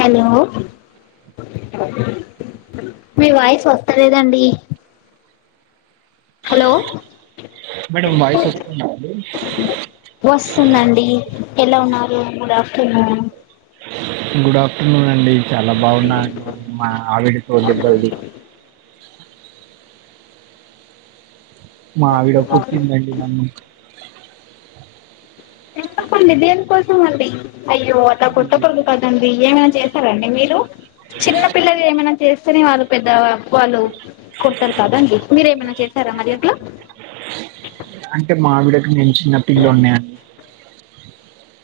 Hello మీ voice వస్తాలేదండి. Hello madam voice వస్తుందా అండి వస్ స్తుందండి ఎలా ఉన్నారు గుడ్ ఆఫ్టర్నూన్ గుడ్ ఆఫ్టర్నూన్ అండి చాలా బావున్నాండి మా ఆవిడతో దెబ్బలు తిని మావిడ కుట్టిందండి నన్ను ఎప్పండి దేనికోసం అండి అయ్యో అట్ల కొట్టకూడదు కదండి. ఏమేమి చేస్తారండి మీరు? చిన్న పిల్లలు ఏమైనా చేస్తేనే వాళ్ళు పెద్ద వాళ్ళు కొడతారు కాదండి మీరెమైనా చేస్తే సారు మరి అట్ల సూసి అంటే మావిడకి నేను చిన్న పిల్లోనండి.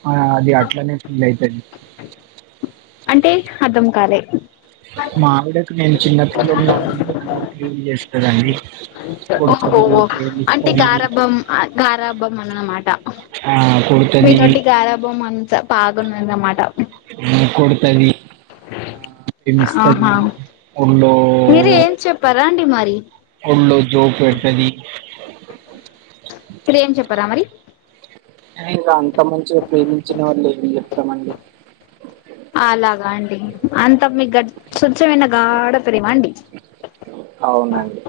ఆ అది అట్లనే ఫీల్ అయితది. అంటే అర్థం కాలే మావిడకి నేను చిన్నపిల్లోడు ల ట్రీట్ చేస్తదండి ఓహో అంటే గారాబం గారాబమ్ అనమా కొడుతుంది మీతోటి గరాభం అంత బాగున్నద అనమాట కొడతది ఆ విమస్తది వల్లో మీరే ఏం చెప్పారా అండి మరి? వళ్ళో జోపేడతది ఇప్పుడు ఏం చెప్పారా మరి? ఇంక అంత మంచిగా ప్రేమించిన వాళ్లు ఏమి చెప్తామండి. అలాగా అండి అంత మీకు గడ్ స్వచ్ఛమైన గాడ ప్రేమ అండి. అవునండి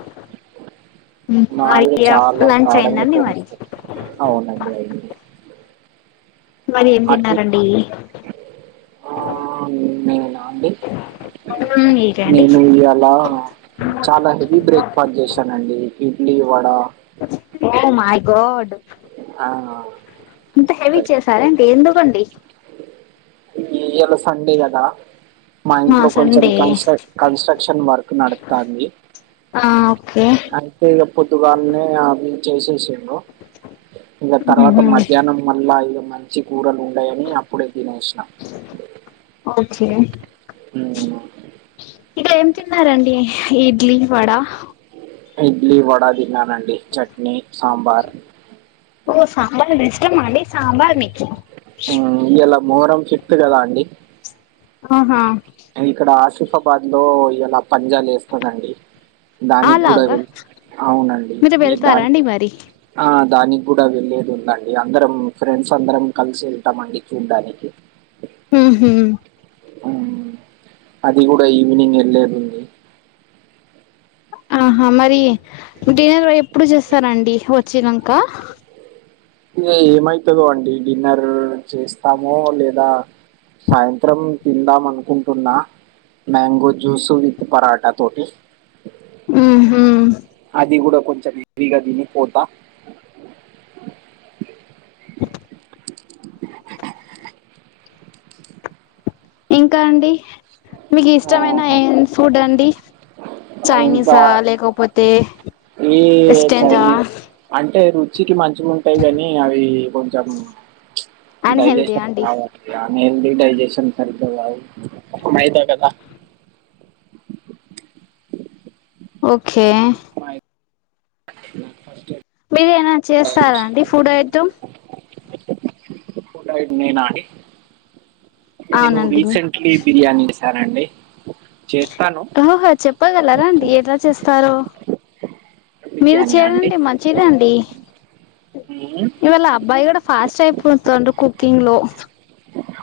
మరి మావిడ చాలా లంచ్ గడంగా అయిందండి మరి ప్రేమిస్తారు అవునండి అయి అది ఏం అట్లే తిన్నారండి ఆ నేనా అండి మీరే అండి నేను ఇయాల చాలా హెవీ బ్రేక్ఫాస్ట్ చేసానండి డివాడ ఓ మై డ్ ఆ, ఇంత హెవీ క- చేసారంటే ఎందు ప్పండి ఇయాల సండే కదా మా ఆహా ఇంట్లో కొంచెం సండే కన్స్ట కన్స్ట్రక్షన్ వర్క్ నడతాంది ఆ అంటే ఇంకా పోదుగానే చేసేసిరు ఇంకా తర్వాత మధ్యాహ్నం మళ్ళా మంచి కూరలు ఉన్నాయని అప్పుడే తినేసినం ఓకే ఉమ్, ఇక్క ఏం తిన్నారండి ఇడ్లీ వడ ఇడ్లీ వడా తిన్నానుండి చట్నీ సాంబార్ ఓ సాంబార్ ఇష్టమా అండీ సాంబార్ మీకూ హ్మ్. ఇయాల మొహరం ఫిఫ్త్ కదా అండి. ఆహా ఇక్కడ ఆసిఫాబాద్ లో ఇలా పంజాలు వేస్తానండి దానికి కూడా అలాగా వె అవునండి మీరు ఈ వెళ్తారా దాని అండి మరి ఆ దానికి కూడా వెళ్లేది ఉందండి అందరం ఫ్రెండ్స్ అందరం కలిసి వెళ్తామండి చూడ్డానికి ఉహుమ్ హ్మ్. అది కూడా ఈవినింగ్ వెళ్ళదు ఉంది ఆహా మరి డిన్నర్ ఎప్పుడు చేస్తారండి వచ్చినాక ఇ ఏమైతుందో అండి డిన్నర్ చేస్తామో లేదా సాయంత్రం తిందాం అనుకుంటున్నా మ్యాంగో జ్యూస్ విత్ పరాటా తోటీ ఉహు అది కూడా కొంచెం హెవీగా తినిపోతా [inaudible] ఇంకా అండి మీకు ఆ! ఇష్టమైన ఏ ఫుడ్ అండి ఆ! ఇంకా చైనీసా లేకపోతే ఈ వెస్టర్న్దా చైనస్ అంటే ర మచ్చికి మంచిగా ఉంటాయి కాని అవి కొంచెం అన్ హెల్తీ ఆ డైజషన్ అండి హ డైజషన్ స ఓక మైదా కదా ఓకే ఫస్ మీరు ఏనా చేస్తారా అండి ఫుడ్ ఐటమ్ నేనాడి నేను అవునండి రీసెంట్లీ బిర్యానీ చేసానండి ఓహో చెప్పగలరా అండి ఎట్లా చేస్తారో మీరు బిర్యానీ అండి చేయడండి మంచిదండి ఉమ్, ఇవాళ అబ్బాయి కూడా ఫాస్ట్ అయిపోతుండ కుకింగ్ లో అ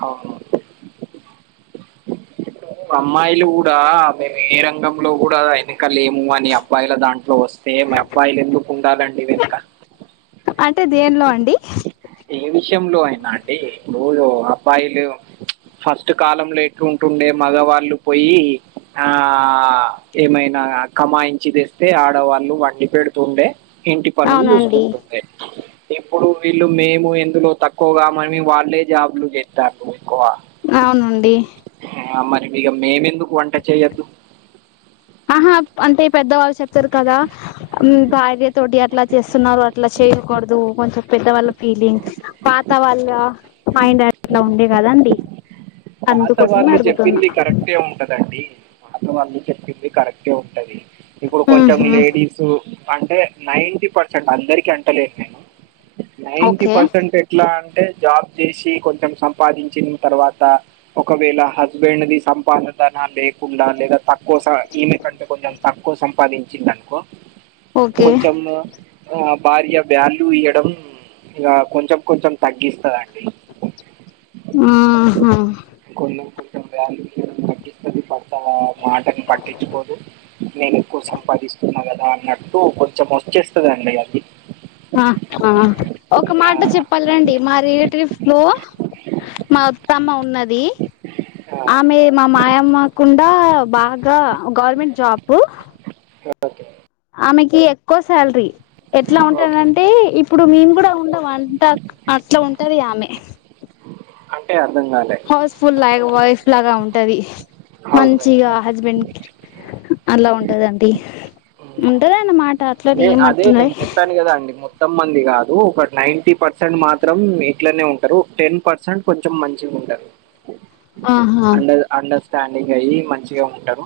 అమ్మాయిలు కూడా మేము ఏ రంగంలో కూడా అయిన వెనకలేము అని అబ్బాయిల దాంట్లో వస్తే మా అబ్బాయిలు ఎందుకు ఉండాలండి వెనుక అంటే దేనిలో అండి విషయంలో అయిన అండి రోజు అబ్బాయిలు ఫస్ట్ కాలంలో ఎట్లుంటుండే మగవాళ్ళు పోయి ఆ ఏమైనా కమాయించి తెస్తే ఆడవాళ్ళు వండి పెడుతుండే ఇంటి పనులు అవునండి చూస్తుంటుంది ఇప్పుడు వీళ్ళు మేం ఎందులో తక్కువగా మని వాళ్ళే జాబ్లు జెత్తరు అవునండి ఇగ మేము ఎందుకు వంట చేయొద్దు అహా అంటే పెద్దవాళ్ళు చెప్తరు కదా భార్య తోటి అట్ల చేస్తున్నారు అట్లా చె చేయకూడదు కొంచెం పెద్దవాళ్ళ ఫీలింగ్ పాత వాళ్ళ మైండ్ అట్ల ఉండే కదా డి పాత వాళ్ళు జెప్పింది కరెక్టే ఉంటదండి అందు చెప్పింది కరెక్టే ఉంటది ఇప్పుడు కొంచెం ఉహు లేడీసు అంటే నైటీ పర్సెంట్ అందరికి అంటలే నేను నైన్టీ ఓకే పర్సెంట్ ఎట్లా అంటే జాబ్ జేసి కొంచెం సంపాదించిన్ తర్వాత ఒకవేళ హస్బెండ్ ని సంపాదదన లే కుండా లేదా తక్కువ సా ఈమె కంటే కొంచెం తక్కువ సంపాదించింది అనుకో ఓకే కొంచెం ఆ భార్య బ్యాల్యూ ఇయ్యడం ఇగ కొంచెం కొంచెం తగ్గిస్తదండి ఆహా కొంచెం వాల్యూ ఇయ్యడం తగ్గిస్తది మాటని పట్టించుకోదు నేను ఎక్కువ సంపాదిస్తున్నా కదా అన్నట్టు కొంచెం వచ్చేస్తది అండి అది ఆ ఆ ఒక ఆ, మాట చెప్పాలండి మా రిలేట్రిప్ లో మా అత్తమ్మ ఉన్నది ఆ, ఆమె మా మాయమ్మకుండా బాగా గవర్నమెంట్ జాబు ఓకే ఆమెకి ఎక్కువ శాలరీ ఎట్లా ఉంటది ఓకే అంటే ఇప్పుడు మేము కూడా ఉండం అంతా అట్ల ఉం ఉంటది ఆమే అంటే అర్థం కాలే హౌస్ ఫుల్ లా వైఫ్ లాగా ఉంటది అవును మంచిగా హస్బెండ్ కి అలా ఉంటదండి ఉంటదనమా నే అదే నేను చెప్పాను కదా అండి మొ మొత్తం మంది కాదు ఒక నైన్టీ పర్సెంట్ మాత్రం ఇట్లనే ఉంటరు టెన్ పర్సెంట్ కొంచెం మంచిగ ఉండరు ఆహా అండర్ అండర్స్టాండింగ్ అయ్యి మంచిగ ఉంటరు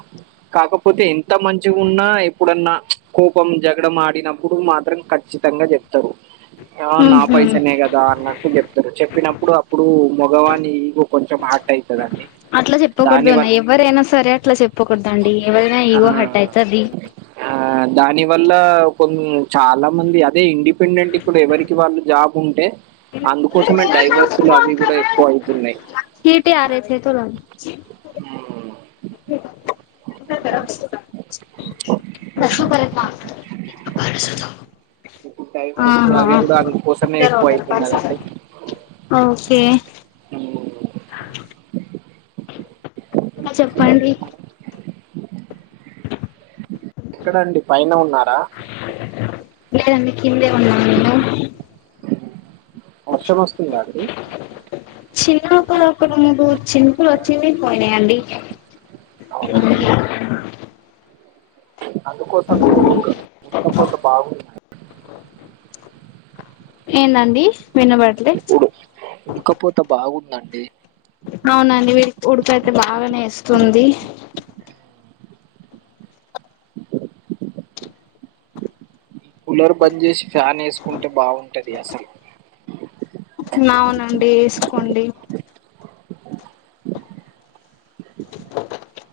కాకపోతే ఎంత మంచిగున్నా ఎప్పుడన్నా కోపం జగడం ఆడినప్పుడు మాత్రం ఖచ్ కచ్చితంగా చెప్తరు ఆ నా ఉహు పైసనే కదా అన్నట్టు జెప్తరు చెప్పినప్పుడు అప్పుడు మొగవాని ఈగో కొంచెం హాట్ అయతదండి అట్ల చెప్పకూడదు అన్నా ఎవరైనా సరే అట్లా చెప్పకూడదు అండి ఎవరైనా ఈగో హర్ట్ ఆ అయితది ఆ దాని వల్ల కొం చాలా మంది అదే ఇండిపెండెంట్ ఇప్పుడు ఎవరికి వాళ్ళు జాబ్ ఉంటే అందుకోసమే డైవర్సులు అవి కూడా ఎక్కువ అయితున్నాయ్ చీటీ ఆరే చేతులో దాస్రూపే లేత ఇప్పుడు డైవర్స్ ఆహా అవి గూడా అందుకోసమే ఎక్కువ జరూరు పైసా అయితున్నదండి. ఓకే హ్మ్. ఇంకా చెప్పండి ఎక్కడండి పైన ఉన్నారా లేదండి కిందే ఉ వర్షం వస్తుందా అండి చిన్నగ ఒక రెండు మూడు చిన్కులు చింనాయ్ పోని అండి అవునా అండి. అందుకోసం మేము ఒక్క ఉక్క పోత బాగుందండి ఏంటండి ఇపుడు ఉక్కపోతే బాగుందండి అవునండి వీడికి ఉడకైతే బాగానే వేస్తుంది కూలర్ బంద్ చేసి ఫ్యాన్ వేసుకుంటే బాగుంటది అసలు అవునండి వేసుకోండి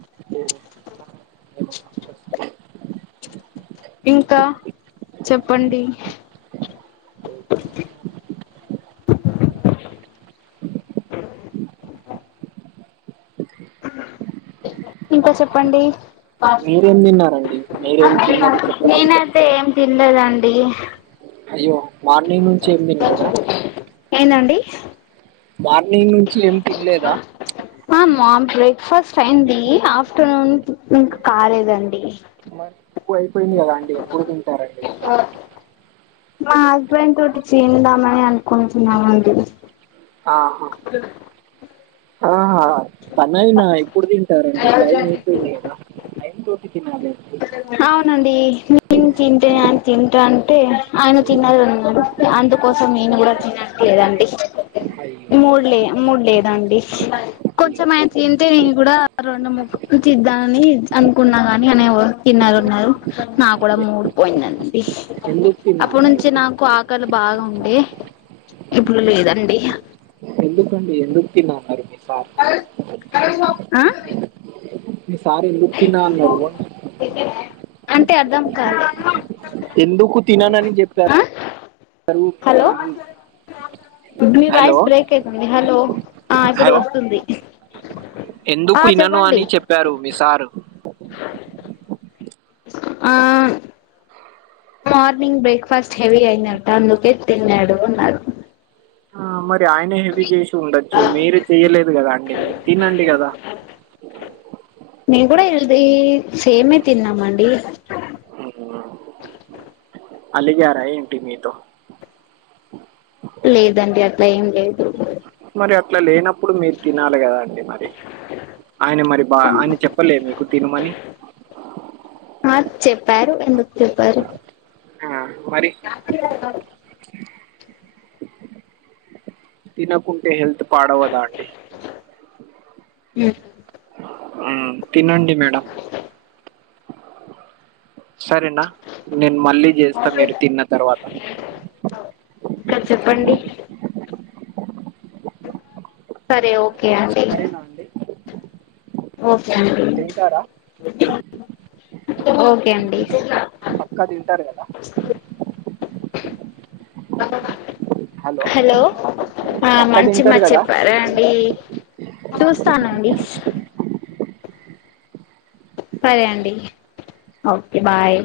సంతో ఇంకా చెప్పండి ఇంకా చెప్పండి మీరేం తిన్నారండి మీరేం తిన్నది చెప్పలేదు నేనైతే ఏం తిన్లేదండి అయ్యో మార్నింగ్ నుంచి ఏమి తిన్లేదా ఏందండి మార్నింగ్ నుంచి ఏం తిన్లేదా ఆ మామ్ బ్రేక్ఫాస్ట్ అయింది ఆఫ్టర్నూన్ ఇంకా కాలేదండి మరి అపుడు అయిపోయింది కదా అండి ఇప్పుడు తి మా హస్బెండ్ తోటి తిందామని అంన్ అనుకుంటున్న అండి ఆహా ఆహా పనయినా ఎప్పుడు తింటారండి టైం అయిపోయింది కదా టైం కి తినాలే అవునండి నేన్ తింటేనే అయన తింటా అం అంటే ఆయన తిన్నారున్నా అందుకోసం నేను కూడా తినట్లేదండి అయ్యో మూడు లే మూడు లేదండి అయ్యో కొంచెం ఆ తింటే నేను కూడా రెండు ముద్దలు తిందామని అనుకున్నా గాని అయన తినను అన్నారు నా కూడా మూడు పోయిందండి ఎందుకు తినా అప్పుడు అన్నారు నుంచి నాకు ఆకలి బాగా ఉండే ఇప్పుడు లేదండి ఎందుకండి ఎందుకు తిన్నామన్నారు మీ సార్ ఆ మీ సారు ఎందుకు తినా అన్నారు అంటే అర్థం కాలే ఎందుకు తిననని ఆ చెప్పారూ మీ హలో సారు మీ వాయిస్ బ్రేక్ అయితుంది హలో ఆ ఇప్పుడు హలో వస్తుంది ఆ ఎందుకు ఇనను చెప్పండి అని చెప్పారు మీ సార్ ఆ మార్నింగ్ బ్రేక్ఫాస్ట్ హెవీ అయిందట అందుకే తిన్నాను అనాడు ఆ మరి ఆయన హెవీ చేసి ఉండొచ్చు మీరు చెయ్యలే అంతే కదా అండి మీరు తినండి కదా నేను కూడా హెల్ది సేమే తిన్నాము అండి అలిగారా ఏంటి మీతో లేదండి అట్లా ఏం లేదు మరి అట్లా లేనప్పుడు మీరు తినాలి కదా అండి మరి ఆయన మరి బా ఆయన చెప్పలే మీకు తినమని ఆ చెప్పారు ఎందుకు చెప్పరు ఆ మరి [inaudible] తినకుంటే హెల్త్ పాడవదా అండి మ్ ఆ తినండి మేడం సరేనా నేను మళ్ళీ చేస్తా మీరు తిన్న తర్వాత ఇంకా చెప్పండి సరే ఓకే అండి సరేనా అండి ఓకే అడి తింటారా ఓకే అండి పక్కా తింటారు కదా హలో ఆ పక్క మంచిమట తింటారు కదా చెప్పారా అండి చూస్తానండి సరే అండి ఓకే బాయ్